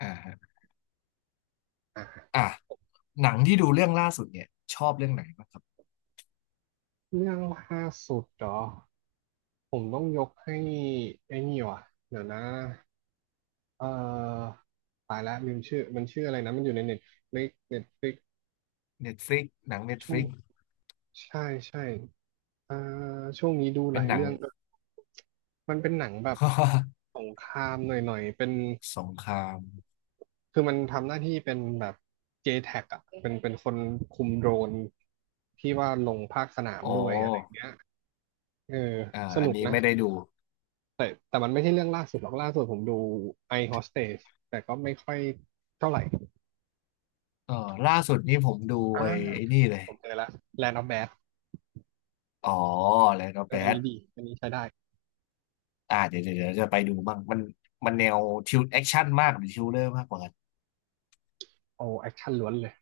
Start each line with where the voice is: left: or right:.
left: อ่าฮะอ่ะหนังที่ดูเรื่องล่าสุดเนี่ยชอบเรื่องไหนบ้างครับ
right: เรื่องล่าสุดเหรอผมต้องยกให้ไอ้นี่ว่ะเดี๋ยวนะเอ่อตายแล้วลืมชื่อมันชื่ออะไรนะมันอยู่ในเน็ตฟลิกเน็ตฟลิก
left: Netflix หนัง
right: ช่วง
left: Netflix
right: ใช่ใช่เอ่อช่วงนี้ดูห
left: เป็น
right: ลาย
left: หนัง
right: เรื่องมันเป็นหนังแบบ สงครามหน่อยๆเป็น
left: สงคราม
right: คือมันทำหน้าที่เป็นแบบ JTAC อ่ะเป็นคนคุมโดรนที่ว่าลงภาคสนาม
left: โอ้
right: ด้วยอะไรอย่าง
left: อ
right: เงี้ยเออ
left: ่า
right: ส
left: อัน
right: นุก
left: นี้
right: นะ
left: ไม่ได้ดู
right: แต่มันไม่ใช่เรื่องล่าสุดหรอกล่าสุดผมดู I Hostage แต่ก็ไม่ค่อยเท่าไหร่
left: เออล่าสุดนี่ผมดู
right: อ่า
left: ไปไอ้นี่เลย
right: ผมเจอละ Land of Bad
left: อ๋อแล้วก็
right: เอ
left: แบ
right: ออัน
left: ท
right: นี้ดีอันนี้ใช้ได้
left: อ่าเดี๋ยวจะไปดูบ้างมันแนวทิวแอคชั่นมากหรือทิวเลอร์มากกว่ากัน
right: โอ้แอคชั่นล้วนเลย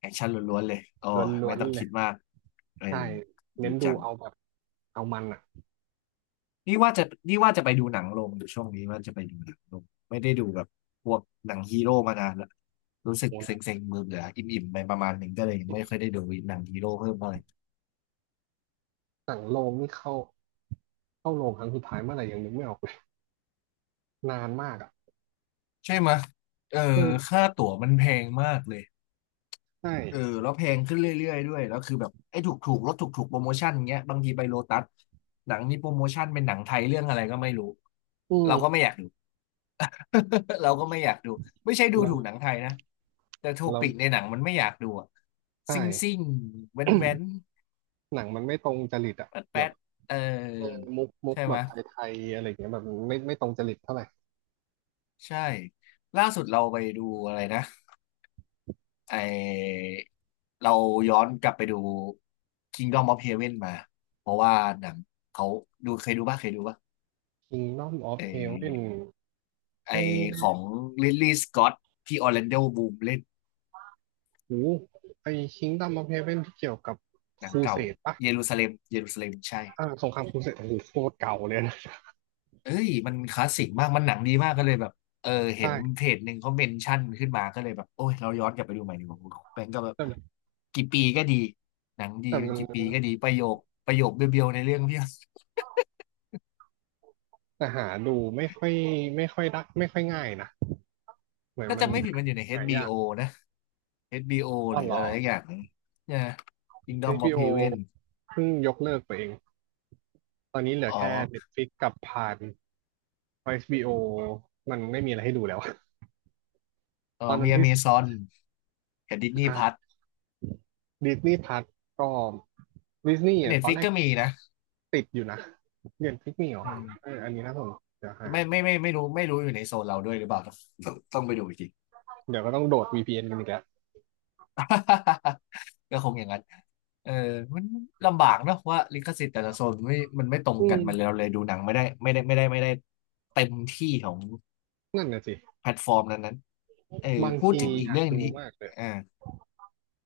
left: แอคชั่นล้วนๆเลยอ๋อ
right: ล้วนล้
left: ไม่
right: วน
left: ต้อง
right: เล
left: คิ
right: ย
left: ดมากเออ
right: ใช่
left: ดี
right: เน้นดู
left: จัง
right: เอาแบบเอามันอ่ะ
left: นี่ว่าจะไปดูหนังลงอูช่วงนี้ว่าจะไปดูหนังลงไม่ได้ดูแบบพวกหนังฮีโร่มานานละรู้สึก
right: โอ้ห
left: เซ
right: นัง
left: ็งๆมือเบื่ออิ่มๆไปประมาณหนึ่งก็เลยยังไม่ค่อยได้ดูหนังฮีโร่เพิ่มเท่าไหร่
right: สั่งโรงนี่เข้าเข้าโรงครั้งสุดท้ายเมื่อไหร่ยังนึกไม่ออกเลยนานมากอ่ะ
left: ใช่ไหมยเออ
right: อืม
left: ค่าตั๋วมันแพงมากเลย
right: ใช่
left: เออแล้วแพงขึ้นเรื่อยๆด้วยแล้วคือแบบไอ้ถูกลดถูกโปรโมชั่นเงี้ยบางทีไปโลตัสหนังนี้โปรโมชั่นเป็นหนังไทยเรื่องอะไรก็ไม่รู้
right: อื
left: เราก็ไม่
right: ม
left: อยากดู เราก็ไม่อยากดูไม่ใช่ดู
right: แล้ว
left: ถูกหนังไทยนะแต่โท
right: แล้ว
left: ปิกในหนังมันไม่อยากดูอะ
right: ใช่
left: ซิ่งซิ่งแว้นแว้น
right: หนังมันไม่ตรงจริตอ่ะ
left: แป๊ด
right: แบ
left: แป๊
right: บ
left: ดเอ
right: เออ
left: อ
right: มุกมุก
left: ใช่
right: แบ
left: ไหม
right: บ
left: ย
right: ไทยๆอะไรอย่างเงี้ยแบบไม่ตรงจริตเท่าไหร่
left: ใช่ล่าสุดเราไปดูอะไรนะ ไอเราย้อนกลับไปดู Kingdom of Heaven มาเพราะว่าหนังเขาดูเคยดูป่ะ
right: Kingdom of
left: ไอ
right: Heaven
left: ไอ
right: ไม่
left: ของลิลลี่สกอตที่ออร์แลนโดบ o ูมเล่น
right: หูไอ Kingdom of Heaven ที่เกี่ยวกับ
left: ห
right: ค
left: นัง
right: รูเส
left: เก่า
right: ดปะ
left: เยรูซาเล็มใช่
right: อ่าสงครามครูเสดโอ้โหโคตรเก่าเลยนะ
left: เอ้ยมันคลาสสิกมากมันหนังดีมากก็เลยแบบเออเห็
right: ใช่
left: นเพจหนึ่งเขาเมนชั่นขึ้นมาก็เลยแบบโอ้ยเราย้อนกลับไปดูใหม่ดีกว่าคุณแบงก์ก็แบบ
right: แต่มัน
left: กี่ปีก็ดีหนังดี
right: แต่
left: มั
right: มั
left: น
right: น
left: กี่ปีก็ดีประโยคเบียวๆในเรื่องเพียบ
right: แต่หาดูไม่ค่อยไม่ค่อยได้ไม่ค่อยง่ายนะเหมือน
left: ถ้า
right: มัน
left: จำไม่ผิดมันอยู่ใน
right: หายา
left: HBO
right: ก
left: นะ HBO
right: อ้
left: ห
right: อ
left: รือ
right: เหร
left: อะ
right: อ
left: ไรอย่างนีเนี่ย
right: เอช
left: Kingdom
right: บี
left: of
right: b o
left: Heaven
right: เพิ่งยกเลิกไปเองตอนนี้เหลือ
left: อ๋อ
right: แค่ Netflix กับพานเอชบี b o มันไม่มีอะไรให้ดูแล้ว
left: เออ
right: ตอนนั้
left: มี
right: นที่
left: Amazon กับ Disney Plus
right: Disney Plus ก็ดิสนีย์อ่ะตอนแร
left: Netflix
right: ก
left: ก็มีนะ
right: ติดอยู่นะเรียนพิกมี่หรอ
left: เออ
right: อันนี้นะผมเดี๋ยวหา
left: ไม่รู้อยู่ในโซนเราด้วยหรือเปล่าต้องไปดูอีกที
right: เดี๋ยวก็ต้องโดด VPN กันอีกแล้ว
left: ก็คงอย่างนั้นเออมันลำบากเนอะว่าลิขสิทธิ์แต่ละโซนไม่มันไม่ตรง
right: อื
left: กัน
right: ม
left: มันเลยเราเลยดูหนังไม่ได้เต็มที่ของ
right: นั่นน่ะสิ
left: แพลตฟอร์มนั้นๆเออ
right: บาง
left: พูด
right: ที
left: ถึงอี
right: อ
left: ก
right: ยาก
left: เรื่อง
right: ดู
left: นี้
right: มากเลย
left: อ่า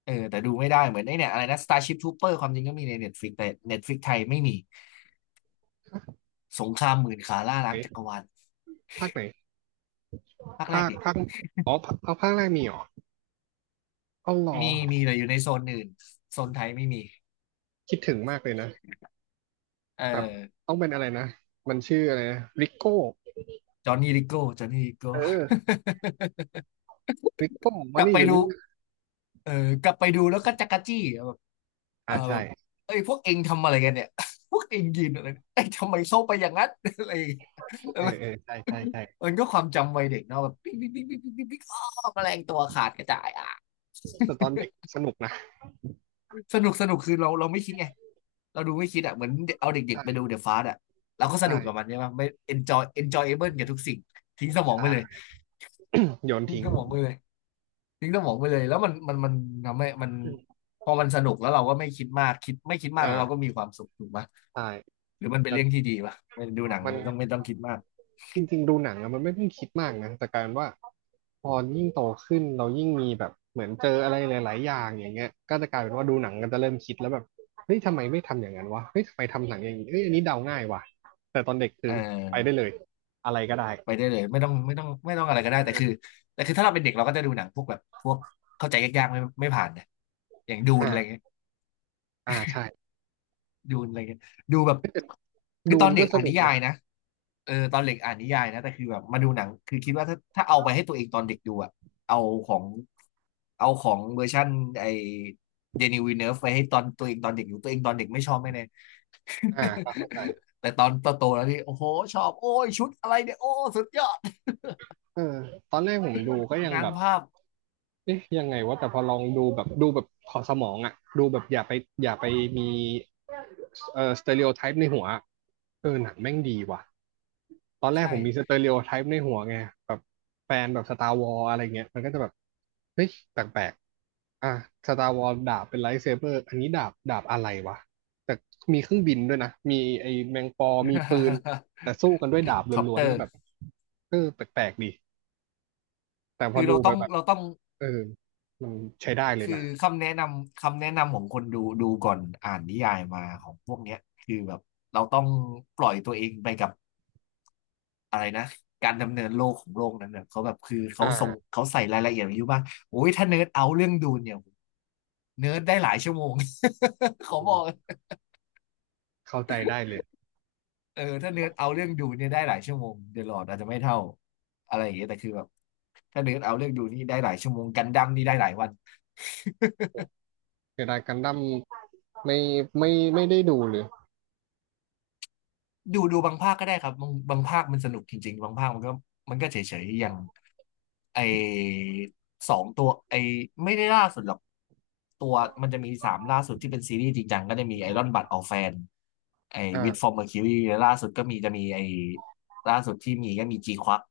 left: เออแต่ดูไม่ได้เหมือนไอ้เนี่ยอะไรนะ Starship Trooper ความจริงก็มีใน Netflix แต่ Netflix ไทยไม่มีสงครามหมื่นขาล่า
right: ไห
left: ล้างจักร
right: น
left: วาล
right: ภาคไหน
left: ภาคแรก
right: ภาค
left: ดิ
right: ภาคอ๋อเอาภาคแรกมีเหรอเอาหรอ
left: มีมีแต่อยู่ในโซนอื่นโซนไทยไม่มี
right: คิดถึงมากเลยนะ
left: เอ
right: แบบ
left: อ
right: ต้องเป็นอะไรนะมันชื่ออะไรนะริโก้
left: จอห์นนี่ลิโก้
right: เออริโก้
left: ก
right: มา
left: ลับ
right: นี่
left: ไป
right: เดี๋ยว
left: ดู
right: นี้นะ
left: เออกลับไปดูแล้วก็จักรจี้อะแบบเอ
right: อ่า
left: อแบ
right: ใช่
left: บเอ้ยพวกเองทำอะไรกันเนี่ย พวกเองยืนอะไรเอ้ยทำไมเข้าไปอย่างนั้น อะไรอย่างเงี้ยแล้
right: เอ
left: ว
right: อเออใช่ใช่ใช่
left: มันก็ความจำวัยเด็กเนาะแบบปิ๊งปิ๊งปิ๊งปิ๊งปิ๊งปิ๊งอ้อแมลงตัวขาดกระจายอ่ะ
right: แต่ตอนเด็กสนุกนะ
left: สนุกสนุกคือเราไม่คิดไงเราดูไม่คิดอ่ะเหมือนเอาเด็กๆไปดู
right: ใช่
left: เดอะฟาสอ่ะเราก็สนุกกับมัน
right: ใช่
left: ใช่ไหมไม่ enjoy enjoyable กับทุกสิ่งทิ้งสมองไปเลย
right: ใช่โยน
left: ทิ้ง
right: ทิ้ง
left: สมองไปเลยทิ้งสมองไปเลยแล้วมันทำให้มันพอมันสนุกแล้วเราก็ไม่คิดมากไม่คิดมาก
right: อ่า
left: แล้วเราก็มีความสุขถูกปะ
right: ใช่
left: หรือมันเป็น
right: แต่
left: เรื่องที่ดีปะไม่ดูหนัง
right: มัน
left: มันต้องไม่ต้องคิดมาก
right: จริงๆดูหนังอะมันไม่ต้องคิดมากนะแต่กลารว่าพอยิ่งโตขึ้นเรายิ่งมีแบบเหมือนเจออะไรหลายๆอย่างอย่างเงี้ยก็จะกลายเป็นว่าดูหนังกนจะเริ่มคิดแล้วแบบเฮ้ยทำไมไม่ทำอย่างนั้นวะเฮ้ยทำไมทำหนังอย่างนี้เอ้ยอันนี้เดาง่ายว่ะแต่ตอนเด็ก
left: เ
right: คือไป
left: ออ
right: ได้เลยอะไรก็ได้
left: ไปได้เลยไม่ต้องอะไรก็ได้
right: เออ
left: แต่คือถ้าเราเป็นเด็กเราก็จะดูหนังพวกแบบพวกเข้าใจยากๆไม่ผ่านนะอย่างดูนอะไร
right: อ่าอ่าใช่
left: ดูอะไรเงี้ยดูแบบคือ
right: ดู
left: ตอ
right: น
left: นเด็
right: ก็
left: ก
right: ส
left: อ่าน
right: นุ
left: นิ
right: ก
left: ยา
right: นะ
left: ยนะเออตอนเด็กอ่านนิยายนะแต่คือแบบมาดูหนังคือคิดว่าถ้าเอาไปให้ตัวเองตอนเด็กดูอะเอาของเวอร์ชันไอเดนิวินเนร์ฟไปให้ตอนตัวเองตอนเด็กดูตัวเองตอนเด็กไม่ชอบแน่
right: อ่าก็เข้าใจ
left: แต่ตอนโตๆแล้วนี่โอ้โหชอบโอ้ยชุดอะไรเนี่ยโอ้สุดยอด
right: เออตอนแรกผมดูก็ยัง
left: งา
right: แบ
left: น
right: บ
left: ภาพ
right: เอ๊ะยังไงวะแต่พอลองดูแบบดูแบบขอดสมองอะดูแบบอย่าไปมี สเตอริโอไทป์ในหัวเออหนังแม่งดีว่ะตอนแร
left: ใ
right: กผมมีส
left: ช่
right: เตอริโอไทป์ในหัวไงแบบแฟนแบบสตาร์วอลอะไรเงี้ยมันก็จะแบบเฮ้ยแปลกๆอ่ะสตาร์วอลดาบเป็นไลท์เซเบอร์อันนี้ดาบดาบอะไรวะแต่มีเครื่องบินด้วยนะมีไอ้แมงปอมีปืนแต่สู้กันด้วยดาบ
left: คอป
right: ล้
left: เต
right: ว
left: อ
right: นๆก็
left: ร์
right: แบบเออแปลกๆดีแต่พอ
left: คือ
right: ดูไปแบบ
left: เราต้อง
right: เออมันใช้ได้เลย
left: คื
right: นะ
left: อคำแนะนำของคนดูดูก่อนอ่านนิยายมาของพวกเนี้ยคือแบบเราต้องปล่อยตัวเองไปกับอะไรนะการดำเนินโลกของโลกนั้นเนี่ยเขาแบบคือเขาส่ง
right: อ่า
left: เขาใส่รายละเอียดไว้เยอะมากโอ้ยถ้าเนิร์ดเอาเรื่องดูนเนี่ยเนิร์ดได้หลายชั่วโมง เขา
right: อื
left: บอ
right: ม
left: ก
right: เข้าใจได้เลย
left: เออถ้าเนิร์ดเอาเรื่องดูนเนี่ยได้หลายชั่วโมงเดอะลอร์ดอาจจะไม่เท่าอะไรอย่างเงี้ยแต่คือแบบถ้าเนิร์ดเอาเรื่องดูนี่ได้หลายชั่วโมงกันดั้มนี่ได้หลายวัน
right: ใช้ได้กันดั้ม ไม่ไม่ไม่ได้ดูเลย
left: ดูบางภาคก็ได้ครับบางภาคมันสนุกจริงๆบางภาคมันก็เฉยๆอย่าง ไอ้สองตัวไอ้ไม่ได้ล่าสุดหรอกตัวมันจะมีสามล่าสุดที่เป็นซีรีส์จริงจังก็จะมีไอรอนบัดออลแฟนไอ้วิดฟอ
right: อ่า
left: ร์มเมอร์คิวรีล่าสุดก็มีจะมีไอ้ล่าสุดที่มีก็มีจีควัก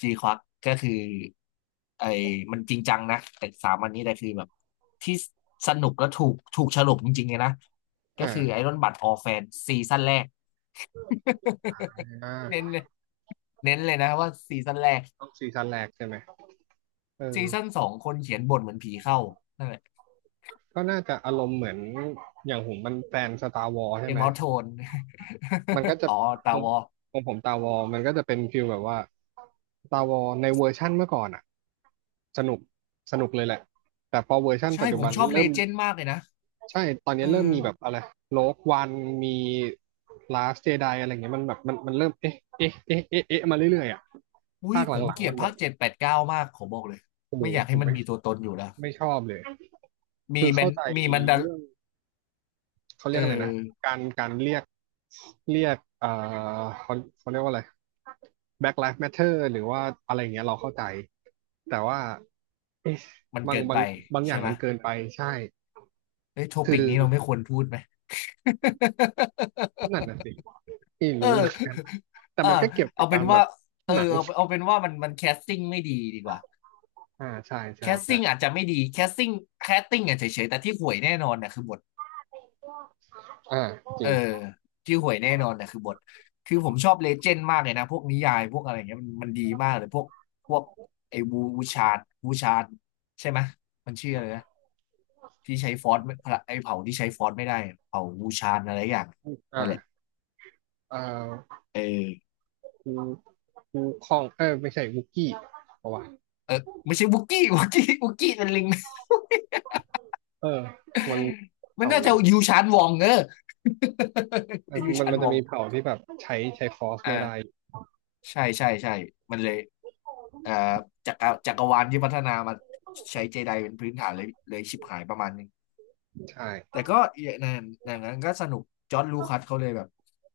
left: จีควักก็คือไอ้มันจริงจังนะแต่สามอันนี้แต่คือแบบที่สนุกและถูกฉลกจริงๆเลยนะก็คือไอ
right: อ่า
left: รอนบัดออลแฟนซีซั่นแรก
right: อ่า
left: เน้นเน้นเลยนะว่าซีซั่นแรก
right: ต้องซีซั่นแรกใช่ไหมเออ
left: ซีซั่นสองคนเขียนบทเหมือนผีเข้า
right: ก็น่าจะอารมณ์เหมือนอย่างผมมันแฟนสตาร์วอล
left: เก
right: ใช่
left: ม
right: ไหม
left: ออฟโทน
right: มันก็จะ
left: อ๋อ
right: ข
left: ตา
right: อง
left: วอ
right: ของผมตาวอลมันก็จะเป็นฟิลแบบว่าตาวอลในเวอร์ชั่นเมื่อก่อนอ่ะสนุกสนุกเลยแหละ แต่พอเวอร์ชั่นปั
left: ใช่
right: จจุ
left: ผ
right: บั
left: ม
right: น
left: ชอบเล
right: เริ่ม
left: เจนด์มากเลยนะ
right: ใช่ ตอนนี้
left: เออ
right: เริ่มมีแบบอะไรโลกวันมีลาสเจไดอะไรเงี้ยมันแบบมันเริ่มเอ๊ะเอ๊ะเอ๊ะเอ๊ะเอ๊ะมาเรื่อยๆอ่ะ
left: อุ้ย
right: ภาคห
left: ผม
right: ลั
left: เก
right: ง
left: ลี
right: ๆ
left: ยด
right: มันแบ
left: ภา
right: บ
left: คเจ็ดแปดเก้ามากผมบอกเลย
right: โอ้โห
left: ไม่อยาก
right: ผ
left: ให้
right: ม
left: มัน
right: ไม่
left: มีตัวตนอยู่แล้ว
right: ไม่ชอบเลย
left: มี
right: คือ
left: มั
right: เข้า
left: น
right: ใจ
left: มีมันดา
right: เรื่องเขาเรี
left: เอ
right: ยกอะไรนะ
left: อ
right: การเรียกเรียกเขาเขาเรียกว่าอะไร Black Lives Matter หรือว่าอะไรอย่างเงี้ยเราเข้าใจแต่ว่าเอ๊ะ
left: มัน
right: บา
left: เกิ
right: ง
left: น
right: บา
left: ไป
right: งบางอ
left: ใช่
right: ย่าง
left: ไหม
right: มันเกินไปใช่
left: เอ้ยโท
right: คือ
left: ปิกนี้เราไม่ควรพูดไหม
right: นั่นน่ะสิไม่
left: เออ
right: รู้เหมือนกันแต่
left: เออ
right: มันก็เกี่ยวกั
left: เอา
right: บ
left: เป็
right: กา
left: น
right: รแบ
left: ว่า
right: บ
left: เออ
right: หนัง
left: เอาเอาเป็นว่ามันแคสติ้งไม่ดีกว่า
right: อ่าใช่
left: แค
right: ใช่
left: ส
right: ใช่
left: ติ้งอาจจะไม่ดีแคสติ้งแคสติ้งอ่ะเฉยๆแต่ที่ห่วยแน่นอนเนี่ยคือบท
right: อ่าจ
left: เอ
right: ริ
left: อ
right: ง
left: ชื่อหวยแน่นอนนะคือบทคือผมชอบเลเจนด์มากเลยนะพวกนิยายพวกอะไรเงี้ยมันดีมากเลยพวกไอ้วูชาดวูชาดใช่ไหมยมันชื่ออะไรนะที่ใช้ฟอสไม่ไอ้เผ่าที่ใช้ฟอสไม่ได้เผ่าวูชาดอะไรอย่างนั่นแหละ
right: อ่าเอ่อ
left: เออ
right: กูกูคองเออไม่ใช่วุกกี้เพราะว่า
left: เออไม่ใช่วุกกี้ วุกกี้เป็นลิง
right: เออมัน
left: มัน
right: เขา
left: น่า
right: อะไร
left: จะ
right: นะ
left: ยูชานวองเออ
right: เออ
left: ยู
right: มัน
left: ชาน
right: มัน
left: ว
right: จะ
left: อง
right: มีเผ่าที่แบบใช้ฟอร์สไม่ได้
left: อ่า ใช่ใช่ใช่มันเลยเอ่อจักรวาลที่พัฒนามาใช้เจไดเป็นพื้นฐานเลยชิบหายประมาณนึง
right: ใช่
left: แต่ก็อย่างนั้นก็สนุกจอร์จลูคัสเขาเลยแบบ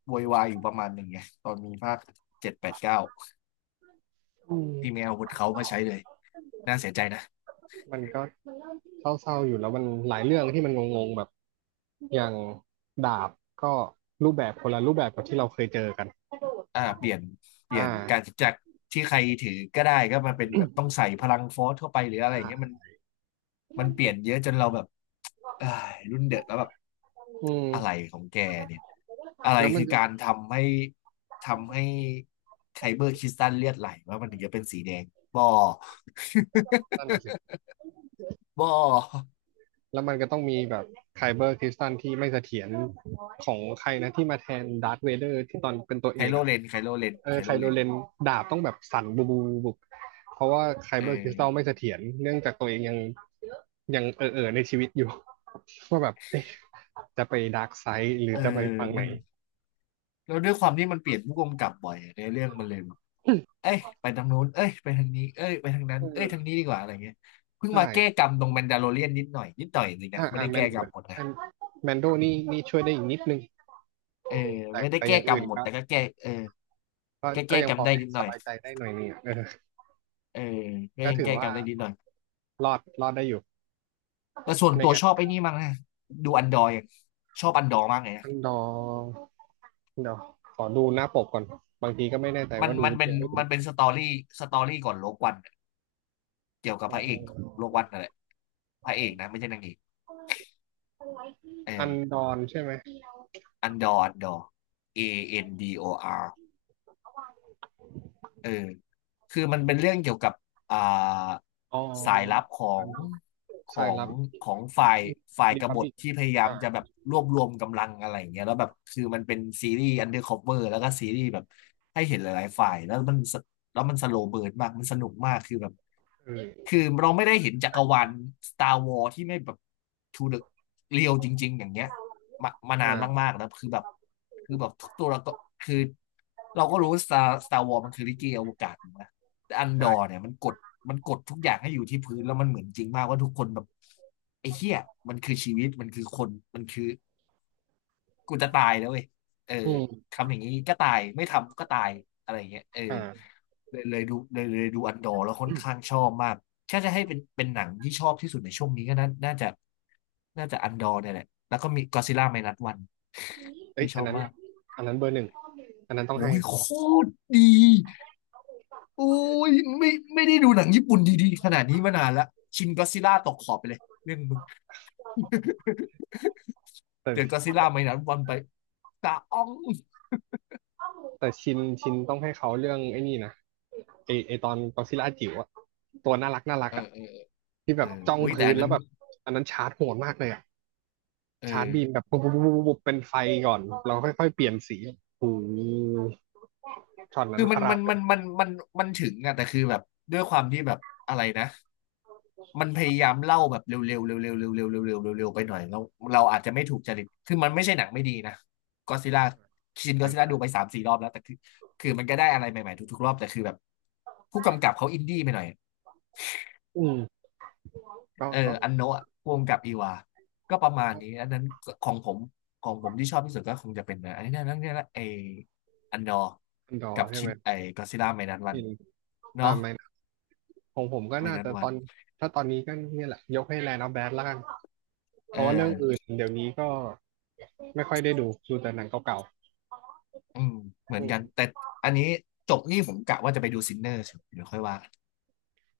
left: โวยวายอยู่ประมาณหนึ่งไงตอนมีภาคเจ็ดแปดเก้า
right: อืม
left: ที่ไม่เอาอาวุธเขามาใช้เลยน่าเสียใจนะ
right: มันก็เศร้าๆอยู่แล้วมันหลายเรื่องที่มันงงๆแบบอย่างดาบก็รูปแบบคนละรูปแบบกับที่เราเคยเจอกัน
left: อ่าเปลี่ยนเปลี่ย
right: อ่า
left: นการจากที่ใครถือก็ได้ก็มาเป็นแบบต้องใส่พลังฟอร์สเข้าไปหรืออะไรอย่างเงี้ยมั
right: ใช่
left: นมันเปลี่ยนเยอะจนเราแบบเอ้ยรุ่นเด็กแล้วแบบ
right: อืม
left: อะไรของแกเนี่ยอะไร
right: แล้วมัน
left: คือ
right: จะ
left: การทำให้ไคเบอร์คริสตัลเลือดไหลว่ามันถึงจะเป็นสีแดงบอ
right: นั่นน่ะสิ
left: บอ
right: แล้วมันก็ต้องมีแบบไคเบอร์คริสตัลที่ไม่เสถียรของใครนะที่มาแทนดาร์ธเวเดอร์ที่ตอนเป็นตัว
left: ไค
right: เอก
left: โล
right: อ่ะ
left: เรนไคโลเรน
right: เอ
left: ไค
right: อไค
left: โลเร
right: โร
left: น
right: เลนดาบต้องแบบสั่นบูบูบุบ เพราะว่าไค
left: เอ
right: เบอร์คริสตัลไม่
left: อ
right: เสถียรเนื่องจากตัวเองยังเออในชีวิตอยู่ ว่าแบบจะไปดาร์กไซด์หรือ
left: เออ
right: จะไปฟังไห
left: มั
right: น
left: นแล้วด้วยความที่มันเปลี่ยนผู้กำกับบ่อยในเรื่องมันเลยแบบเอ้ยไปทางโน้นเอ้ยไปทางนี้เอ้ยไปทางนั้นเอ้ยทาง
right: เออ
left: นี้ดีกว่าอะไรเงี้ยเพิ่งมา
right: ใช่
left: แก้กรรมตรงแมนดาโลเรียนนิดหน่อยจริงนะ
right: อ่า
left: ไม่
right: อ่า
left: ได้
right: แม
left: แก้
right: น
left: กรรมหมดนะ
right: ใช่แมนโดนี่นี่ช่วยได้อีกนิดนึง
left: เออ
right: แต่
left: ไม่ได้
right: แต่อ
left: แก้
right: ย่าง
left: กร
right: อื่
left: รม
right: น
left: หมด
right: ก็
left: แต่ก็แก้เออ
right: ก็
left: แก้
right: ก็
left: แก้
right: ยัง
left: กร
right: พ
left: รม
right: อ
left: ได้
right: ให้
left: นิดห
right: ส
left: น่อย
right: บายใจได้หน่อยนึงอะเออ
left: เออก็
right: ก็
left: ยัง
right: ถือ
left: แก้กร
right: ว่า
left: รมได้นิดหน่อย
right: รอดได้อยู่
left: แต่ส่วน
right: ไม่
left: ตัว
right: งั้น
left: ชอบไอ้นี่มากนะดูอันดอร์อย่างชอบอันดอร์มากเลยนะ
right: ต้องรอเดี๋ยวขอดูหน้าปกก่อนบางทีก็ไม่แน่ใจ
left: มัน
right: ว่าดู
left: มันเป็น
right: ยังไม่ดู
left: มันเป็นสตอรี่ก่อนโลกวันอะเกี่ยวกับ
right: เอ่
left: พระเอกของ
right: อ
left: โลกวันนั่นแหละพระเอกนะไม่ใช่นางเอกเอ
right: อัน
left: อ
right: ดอนใช่ไหม
left: อันดอร์ Andor เออคือมันเป็นเรื่องเกี่ยวกับอ่า
right: อ๋อ
left: สายลับ
right: อันดอน
left: ขอ
right: สาย
left: ง
right: ลับ
left: ของฝ่าย
right: รี
left: ก
right: พั
left: บ
right: บ
left: ฏ
right: ลิก
left: ที่พยายาม
right: อ่า
left: จะแบบรวบรวมกำลังอะไรอย่างเงี้ยแล้วแบบคือมันเป็นซีรีส์อันเดอร์คอเอร์แล้วก็ซีรีส์แบบให้เห็นหลายๆฝ่ายแล้วมันสโลว์เบิร์นมากมันสนุกมากคือแบบ
right: เออ
left: คือเราไม่ได้เห็นจักรวาล Star Wars ที่ไม่แบบ to the real จริงๆอย่างเงี้ย มานาน
right: อ่า
left: มากๆแล้วคือแบบคือแบบทุกตัวเราก็คือเราก็รู้สตาร์วอร์มันคือลิเกอวกาศถูกไหมแต่อันด
right: ใช่
left: อร์เนี่ยมันกดทุกอย่างให้อยู่ที่พื้นแล้วมันเหมือนจริงมากว่าทุกคนแบบไอ้เหี้ยมันคือชีวิตมันคือคนมันคือ กูจะตายแล้วเว้ยเออ
right: อืม
left: ทำอย่างนี้ก็ตาย ไม่ทำก็ตาย อะไรอย่างเงี้ยเออ
right: อ่า
left: เลยเลยดูเลยเลยดูอันดอร์แล้วค่อนข้างชอบมากถ้าจะให้เป็นหนังที่ชอบที่สุดในช่วงนี้ก็น่าจะน่าจะอันดอร์เนี่ยแหละแล้วก็มีก็ซิล่าไมนัสวัน
right: เอ้ย
left: ที่ช
right: อั
left: อ
right: น
left: บ
right: นั้น
left: มาก
right: อันนั้นเบอร์หนึ่งอันนั้นต้อง
left: โอ้
right: ให้
left: ยโคตรดีโอ้ยไม่ไม่ได้ดูหนังญี่ปุ่นดีๆขนาดนี้มานานละชินก็ซิล่าตกขอบไปเลยเรื่องมึง เดี๋ยวก็
right: แต่
left: ซิล่าไมนัสวันไปตาอ้อง
right: แต่ชินต้องให้เขาเรื่องไอ้นี่นะไอตอนกอซิลล่าจิ๋วอะตัวน่ารักน่ารัก
left: เออ
right: อะที่แบ
left: เออ
right: บจ้อง
left: อุ้ยแต่
right: พื้น
left: อัน
right: แล้
left: นั้
right: ว
left: น
right: แบบอันนั้นชาร์จโหดมากเลยอะ
left: เออ
right: ชาร์จบีมแบบปุ๊บปุ๊บปุ๊บปุ๊บเป็นไฟก่อนเราค่อยๆเปลี่ยนสีโอ้โหช็อตนั้
left: คื
right: น
left: อ
right: ป
left: มัน
right: ระหลา
left: มั
right: ด
left: น
right: เล
left: มั
right: ย
left: นมันมันมันถึงอะแต่คือแบบด้วยความที่แบบอะไรนะ มันพยายามเล่าแบบเร็วๆเร็วๆเร็วๆเร็วๆเร็วๆเร็วๆเร็วๆไปหน่อยเราอาจจะไม่ถูกจริตคือมันไม่ใช่หนังไม่ดีนะก็ซิล่าชิน
right: ใ
left: ก็ซิล่า
right: ช่
left: ดูไปสามสี่รอบแล้วแต่คือคือมันก็ได้อะไรใหม่ๆทุกๆรอบแต่คือแบบผู้กำกับเขาอินดี้ไปหน่อย
right: อืมก็
left: เออ
right: ก็
left: อันโนะพ่วงกับอีวาก็ประมาณนี้อันนั้นของผมของผมที่ชอบที่สุดก็คงจะเป็นนะอันนี้นะนั่นนี่ละไออันดอร์
right: อันดอ
left: กับ
right: ใช่
left: ชิ
right: ไหม
left: นไอกอซิล่าไมนัสวั
right: ชิ
left: น
right: น อ่า
left: เนาะ
right: ไม่นะของผมก็
left: ไม
right: น่า
left: นัส
right: จะต
left: วั
right: อ
left: น
right: นถ้าตอนนี้ก็เนี่ยแหละยกให้แลนด์ออฟแบดละกันเพ
left: เอ
right: ราะว่าเรื่องอื่น
left: อ
right: เดี๋ยวนี้ก็ไม่ค่อยได้ดูดูแต่หนังเก่า
left: อืมเห
right: ๆ
left: มือน
right: อืม
left: กันแต่อันนี้จบนี่ผมกะว่าจะไปดูซินเนอร์เดี๋ยวค่อยว่ากัน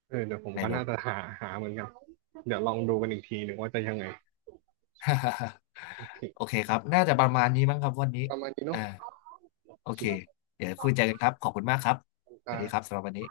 right: เออเดี๋ยวผม
left: ใน
right: ก็
left: โร
right: น่า
left: ง
right: จะหาเหมือนกันเดี๋ยวลองดูกันอีกทีหนึ่งว่าจะยังไง โอเค
left: โอเคครับน่าจะประมาณนี้มั้งครับวันนี้
right: ประมาณนี้เนาะ
left: อ่า
right: โอ
left: โอ
right: เค
left: เคเดี๋ยวคุยใจกันครับขอบคุณมากครับสวัสดีครั
right: อ่า
left: บสำหรับวันนี้